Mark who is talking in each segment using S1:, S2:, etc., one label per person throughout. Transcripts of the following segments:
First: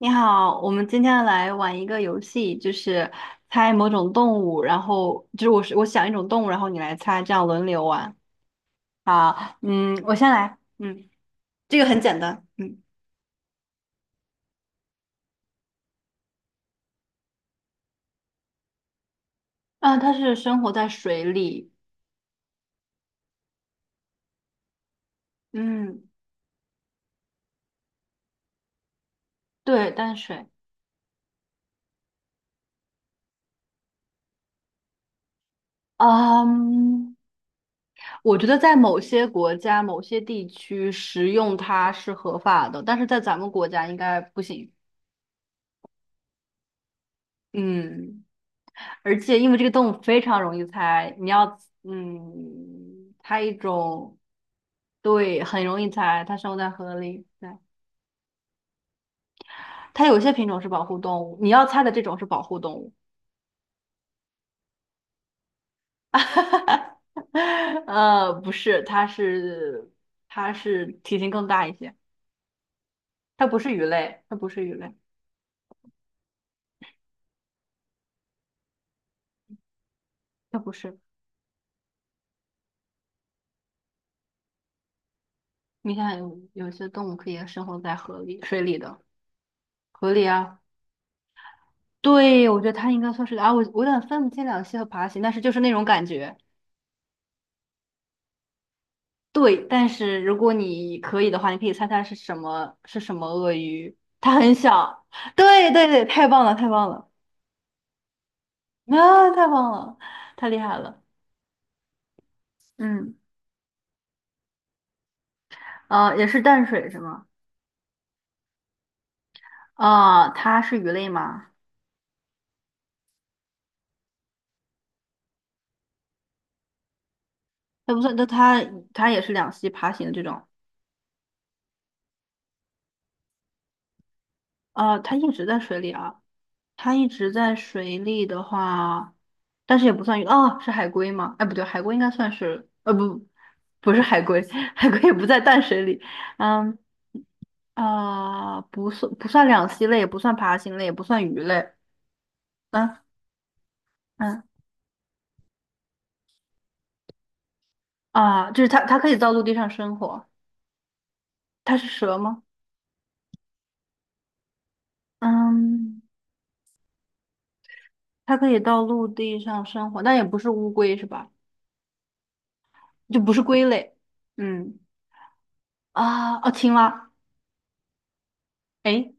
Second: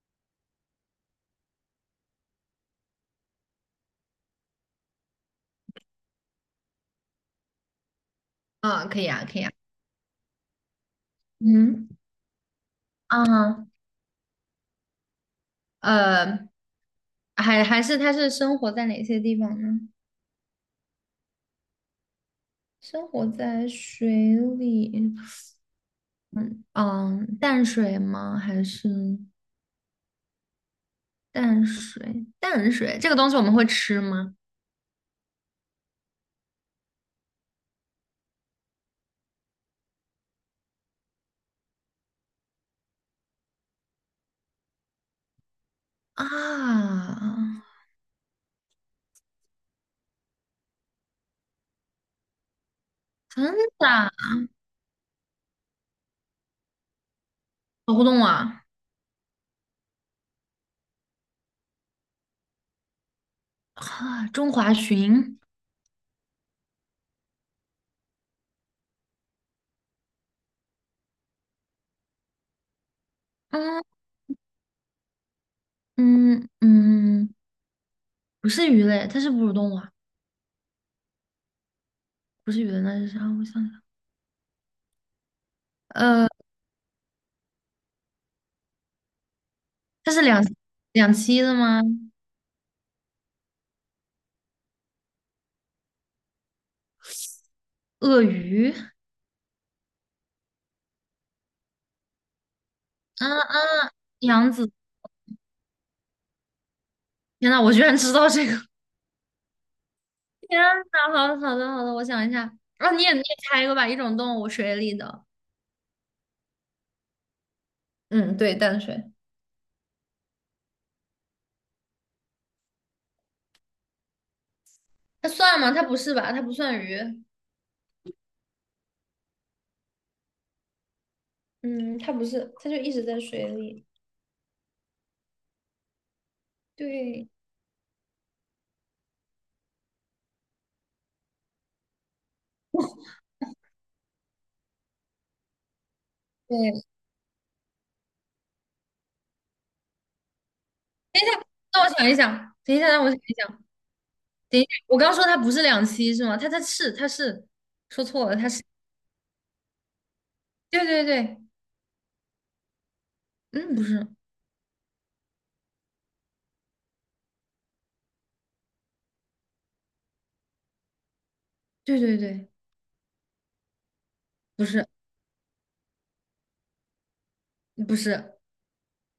S1: 你好，我们今天来玩一个游戏，就是猜某种动物，然后就是我想一种动物，然后你来猜，这样轮流玩。
S2: 啊，可以啊，可以啊。
S1: 好，我先来，这个
S2: 嗯，
S1: 很简单，
S2: 啊，呃，还是它是生活在哪些地方呢？
S1: 啊，它是生活在水里，
S2: 生活在水里，
S1: 嗯，
S2: 嗯，淡水吗？还是
S1: 对，淡水，
S2: 淡水？淡水这个东西我们会吃吗？
S1: 嗯，我觉得在某些国家、某些地区食用它是合法的，但是在咱们国家应该不行，
S2: 啊，
S1: 嗯。而且因为这个动物非常容易猜，你要猜
S2: 真
S1: 一
S2: 的啊，
S1: 种，对，很容易猜，它生活在河里，对，
S2: 好互动啊！
S1: 它有些品种是保护动物，你要猜的这种是保护动物，
S2: 啊，中华鲟，
S1: 不是它是体型更大一些，它不是鱼
S2: 嗯
S1: 类，它不是鱼类，
S2: 嗯嗯，不是鱼类，它是哺乳动物啊，
S1: 它不是，
S2: 不是鱼类，那是啥？我想想，
S1: 你看，
S2: 呃，
S1: 有些动物可以生活在河里、水里的，河
S2: 它是
S1: 里
S2: 两
S1: 啊，
S2: 两栖的吗？
S1: 对，我觉得它应该算是啊，我有点分不清两栖和爬行，但是就是那种感觉。
S2: 鳄鱼？
S1: 对，但是如果你可以的话，你可以猜它是什么
S2: 啊
S1: 鳄
S2: 啊，
S1: 鱼。它
S2: 杨
S1: 很
S2: 紫，
S1: 小，对对对，太棒了，太棒了，
S2: 天呐，我居然知道这个！
S1: 啊，太棒了，太厉
S2: 天呐，
S1: 害了。
S2: 好的好的好的，我想一下，啊，你也
S1: 嗯，
S2: 你也猜一个吧，一种动物，水里的，
S1: 也是淡水是吗？
S2: 嗯，对，淡水。
S1: 啊、它是鱼类吗？
S2: 它算吗？它不是吧？它不算鱼。
S1: 它不算，那它也是两栖爬行的这种。
S2: 嗯，它不是，它就一直在水里。
S1: 啊，它一直在水里啊，它一
S2: 对，
S1: 直在水里的话，但是也不算鱼哦，是海龟吗？哎，不对，海龟应该算是，不，不是海龟，海龟也不在淡水里。嗯，
S2: 对，
S1: 啊、不算不算两栖类，也不算爬行类，也不
S2: 等
S1: 算
S2: 一下，
S1: 鱼类。
S2: 让我想一想，等一下，
S1: 嗯
S2: 让我想一想，
S1: 嗯
S2: 等一下，我刚说它不是两栖是吗？它是，说错了，它
S1: 啊，就
S2: 是，
S1: 是它可以到陆地上生活。
S2: 对对对，
S1: 它是蛇吗？
S2: 嗯，不是，
S1: 嗯，它可以到陆地上生活，但也不是乌龟是吧？
S2: 对对对，
S1: 就不是龟类。
S2: 不
S1: 嗯
S2: 是
S1: 啊哦，青蛙。
S2: 不是，
S1: 诶，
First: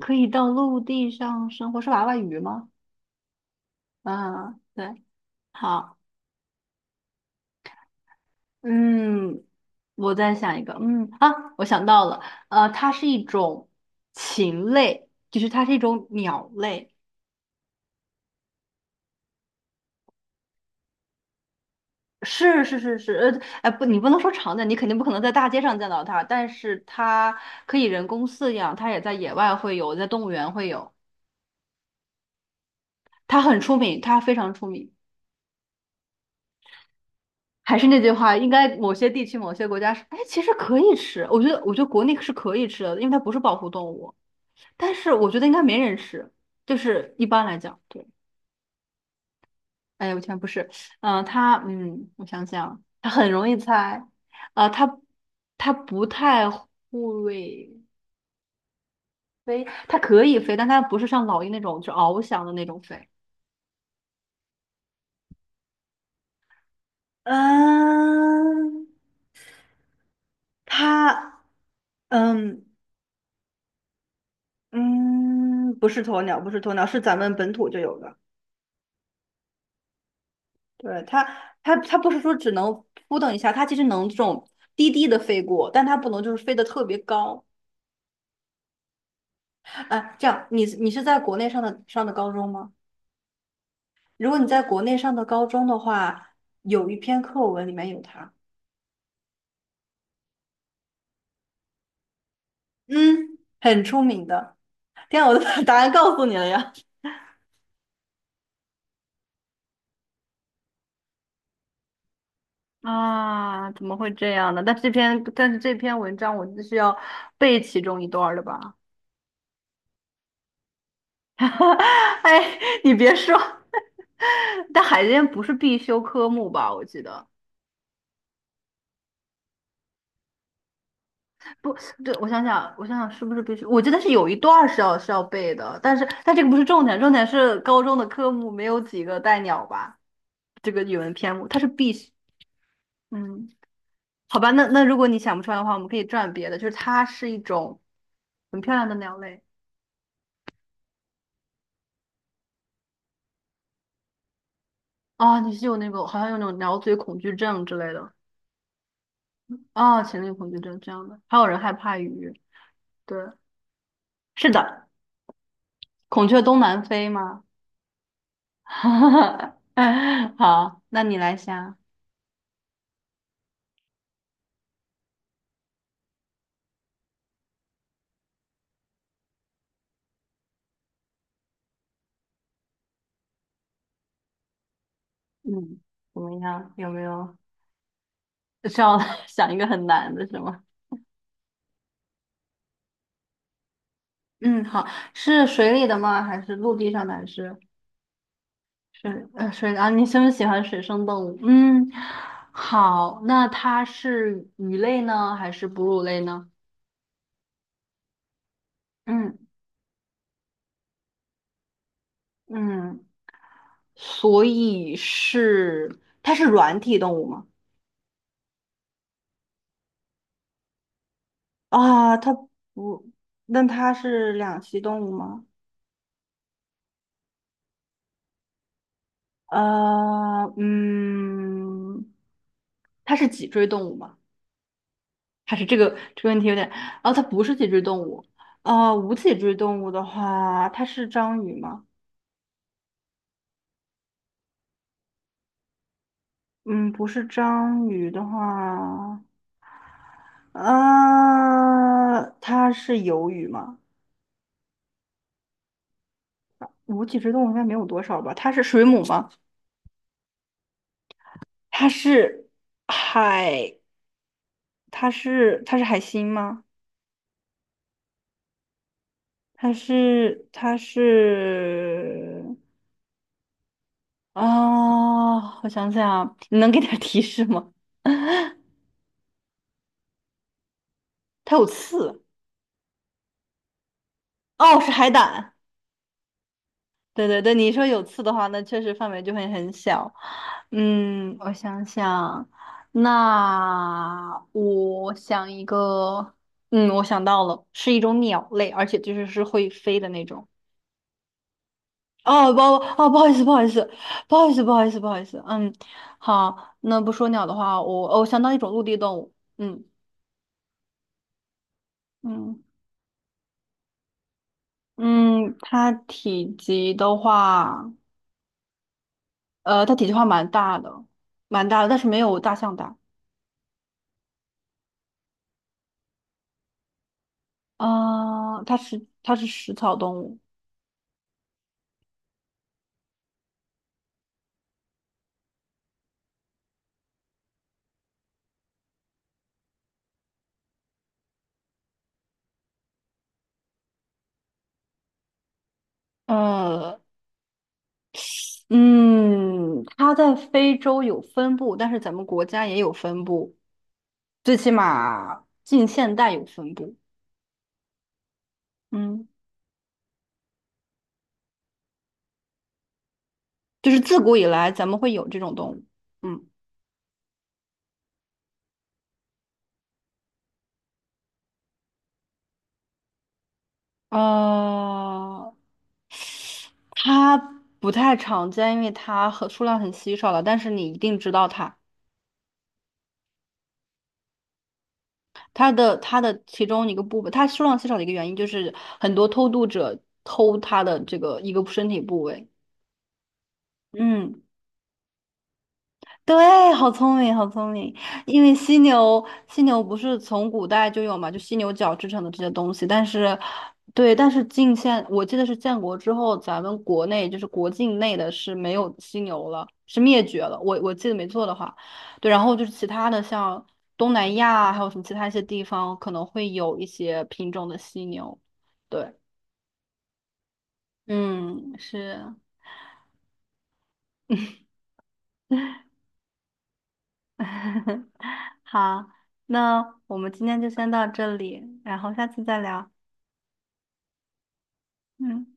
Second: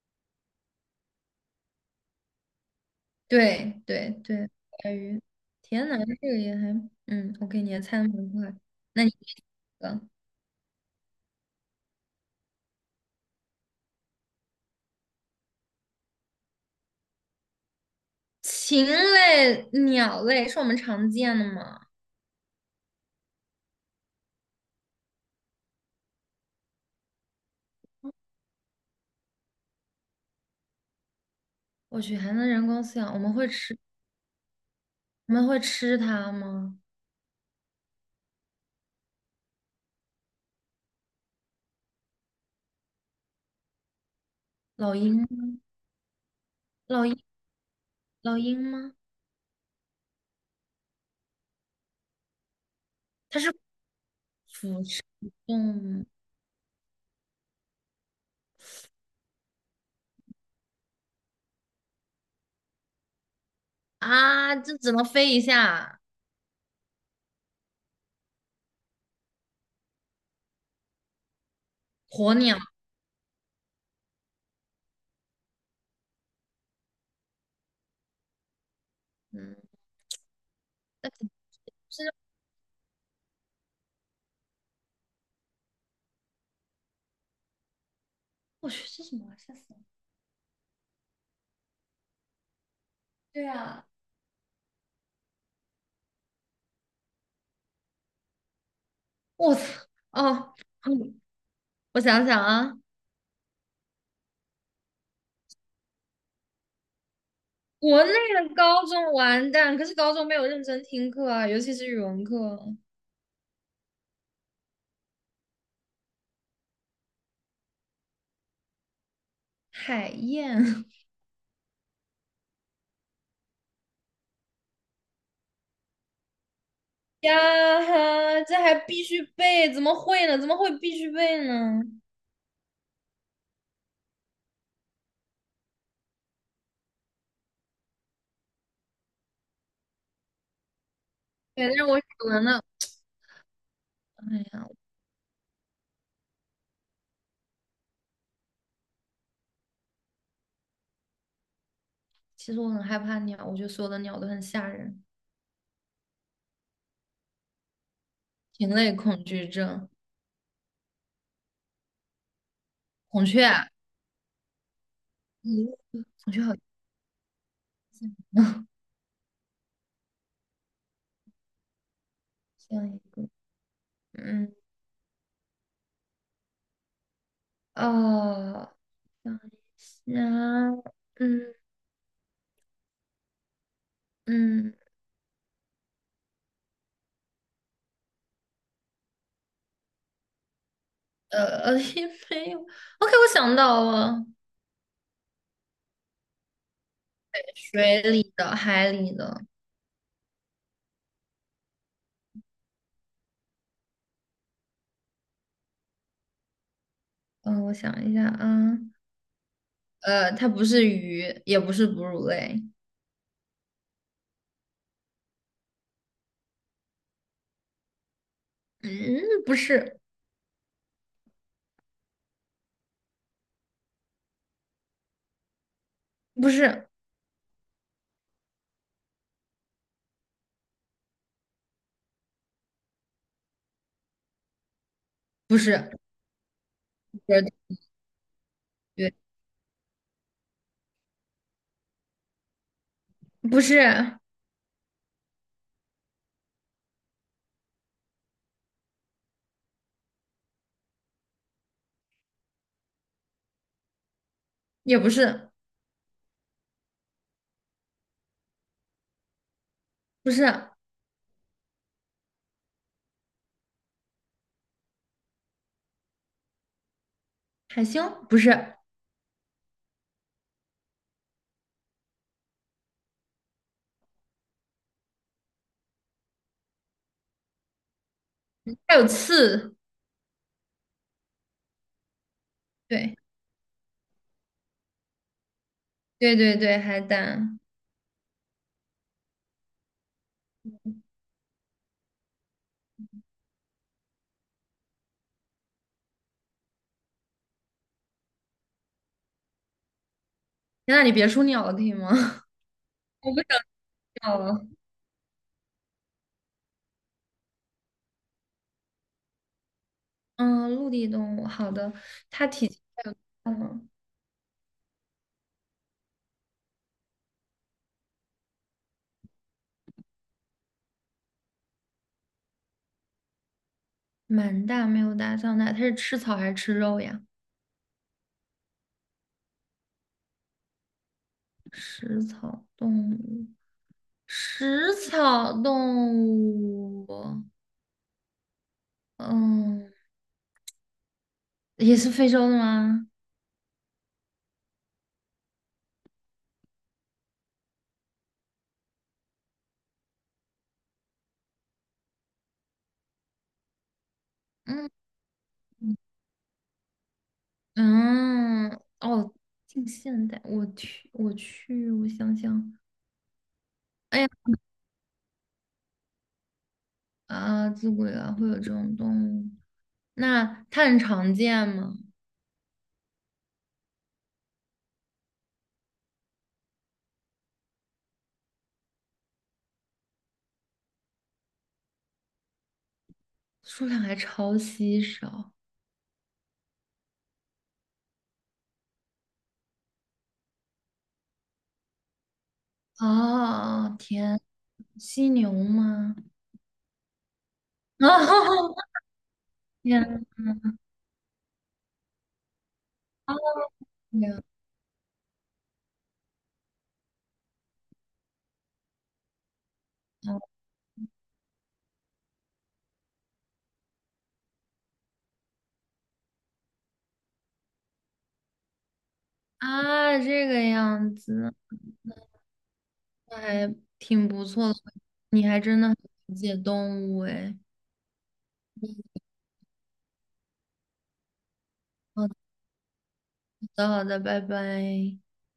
S1: 可以到陆地上生活，是娃娃鱼吗？
S2: 对对对，
S1: 嗯，
S2: 小
S1: 对，
S2: 鱼，天呐，
S1: 好。
S2: 这个也还，我给你还猜的蛮快。那你一
S1: 嗯，
S2: 个
S1: 我再想一个，啊，我想到了，它是一种禽类，就是它是一种鸟类，
S2: 禽类、鸟类是我们常见的吗？
S1: 是是是是，哎不，你不能说常见，你肯定不可能在大街上见到它，但是它可以人工饲养，它也在野外会有，在动物园会有，
S2: 我去，还能人工饲养？我们
S1: 它
S2: 会
S1: 很出
S2: 吃，
S1: 名，它非常出名。
S2: 我们会吃它吗？
S1: 还是那句话，应该某些地区、某些国家是，哎，其实可以吃，我觉得国内是可以吃的，因为它不是保护动物，但
S2: 老
S1: 是
S2: 鹰
S1: 我觉得应
S2: 吗？
S1: 该没人吃，就
S2: 老
S1: 是
S2: 鹰，
S1: 一般来讲，对。
S2: 老鹰吗？
S1: 哎，我全不是，我想想，他很
S2: 它
S1: 容
S2: 是
S1: 易猜，啊，
S2: 腐
S1: 他
S2: 食
S1: 他
S2: 动物
S1: 不太会飞，他可以飞，但他不是像老鹰那种就翱翔的那种飞，
S2: 啊，这只能飞一下。
S1: 嗯，它，
S2: 鸵鸟，
S1: 嗯嗯，不是鸵鸟，不是鸵鸟，是咱们本土就有的。
S2: 嗯，
S1: 对，
S2: 那
S1: 它，
S2: 肯
S1: 它，它不是说只能扑腾一下，它其实能这种低低的飞过，但它不能就是飞得特别高。
S2: 我去，这什么玩意儿吓死我了！
S1: 哎，这样，你是在国内上的高中吗？
S2: 对啊，
S1: 如果你在国内上的高中的话，有一篇课文里面有它，
S2: 我操，哦，嗯，我想想啊，
S1: 嗯很出名的。天啊，我都把答案告诉你了呀！
S2: 国内的高中完蛋，可是高中没有认真听课啊，尤其是语文课。
S1: 啊，怎么会这样呢？但是这篇文章我就是要背其中一段儿的吧？
S2: 海燕
S1: 哎，你别说，但海淀不是必修科目吧？我记得
S2: 呀哈，这还必须背，怎么会呢？怎么会必须背呢？
S1: 不对，我想想是不是必须？我记得是有一段儿是要背的，但这个不是重点，重点是高中的科目没有几个带鸟吧？这个语文篇目，它是
S2: 对，但是
S1: 必
S2: 我语
S1: 须，
S2: 文的，
S1: 嗯，
S2: 哎
S1: 好吧，
S2: 呀，
S1: 那如果你想不出来的话，我们可以转别的，就是它是一种很漂亮的鸟类
S2: 其实我很害怕鸟，我觉得所有的鸟都很吓人，
S1: 啊，你是有那个好像有那种鸟嘴恐惧症之类的
S2: 禽类恐惧症，
S1: 啊，禽类恐惧症这样的，还有人害怕鱼，对，
S2: 孔雀啊，
S1: 是的，
S2: 嗯，
S1: 孔
S2: 孔
S1: 雀
S2: 雀好
S1: 东南飞吗？
S2: 像
S1: 好，那你来想，
S2: 像一个，嗯，哦，想一下，嗯嗯，
S1: 嗯，怎么样？有没有需要 想一个很难的是吗？
S2: 也没有，OK，我想到了。
S1: 嗯，好，是水里的吗？还是陆地上的？还是？
S2: 水里的、海
S1: 水
S2: 里的，
S1: 呃水啊，你是不是喜欢水生动物？嗯，好，那它是鱼类呢，还是哺乳类呢？
S2: 嗯、我想一下啊，
S1: 嗯
S2: 呃，它不是鱼，也不是哺乳类，
S1: 嗯，所以它是软体动物吗？
S2: 嗯，不是，
S1: 啊，它不，那它是两栖动物吗？
S2: 不是，
S1: 呃，嗯，它是脊椎动物吗？还
S2: 不
S1: 是这个
S2: 是，
S1: 这个问题有点，哦，
S2: 不
S1: 它不
S2: 是，
S1: 是脊椎动物，
S2: 对，
S1: 无脊椎动物的话，它是章鱼吗？
S2: 不是，
S1: 嗯，不是章鱼的话，啊，它是鱿鱼吗？
S2: 也不是，
S1: 无脊椎动物应该没有多少吧？它是水母吗？
S2: 不是
S1: 它是海？它是海星吗？
S2: 海星，不是，
S1: 它是它是啊，我想想啊，你能给点提示吗？
S2: 它有刺，
S1: 它有刺
S2: 对，
S1: 哦，是海胆。
S2: 对对对，海
S1: 对对对，
S2: 胆。
S1: 你说有刺的话，那确实范围就会很小。我想想，那我想一个，我想到了，是一种鸟类，而且就是会飞的那种。
S2: 天呐，你别说鸟了，可以吗？
S1: 哦，不，哦，不好意
S2: 我不
S1: 思，不
S2: 想
S1: 好意思，不
S2: 鸟
S1: 好意思，
S2: 了。
S1: 不好意思，不好意思。嗯，好，那不说鸟的话，我想到一种陆地动物。嗯
S2: 嗯，陆地动物，好的，它
S1: 嗯
S2: 体积嗯
S1: 嗯，它体积的话，它体积的话蛮大的，蛮大的，但是没有大象大。
S2: 蛮大，没有大象大，它是吃草还是吃肉呀？
S1: 啊、它是食草动物。
S2: 食草动物。食草动物，嗯，也是非洲的吗？
S1: 呃，嗯，它在非洲有分布，但是咱们国家也有分布，最起
S2: 嗯
S1: 码近现代有分布。
S2: 嗯，
S1: 嗯，
S2: 哦，近现代，我去，我去，我想想，
S1: 就是自
S2: 哎呀，
S1: 古以来咱们会有这种动物。嗯，
S2: 啊，自古以来会有这种动物，那它很常见吗？
S1: 呃，它不太常见，因为数量很稀少了，但是你一定知道它。
S2: 数量还超稀少。
S1: 它的其中一个部分，它数量稀少的一个原因就是很多偷渡者偷它的这个一个身体部位。
S2: 哦，天，
S1: 嗯。
S2: 犀牛吗？
S1: 对，好聪明，好聪明。因为
S2: 哦，
S1: 犀牛不是
S2: 天
S1: 从古代就有嘛，就犀牛角制成的这些东西。但
S2: 啊，
S1: 是，对，但是近现，我记得是建国之后，咱们国内就是国境内的是没有犀牛了，是灭绝了。我记得没错的话，对。然后就是其他的，像东南亚啊还有什么其他一些地方，可能会有一些品种的犀牛。对，
S2: 啊，这个样子。
S1: 嗯，是。
S2: 那还挺不 错的，你还真的很了解动物哎。
S1: 好，那我们今天就先到这里，然后下
S2: 好
S1: 次再聊。
S2: 的，好的，拜拜。
S1: 嗯。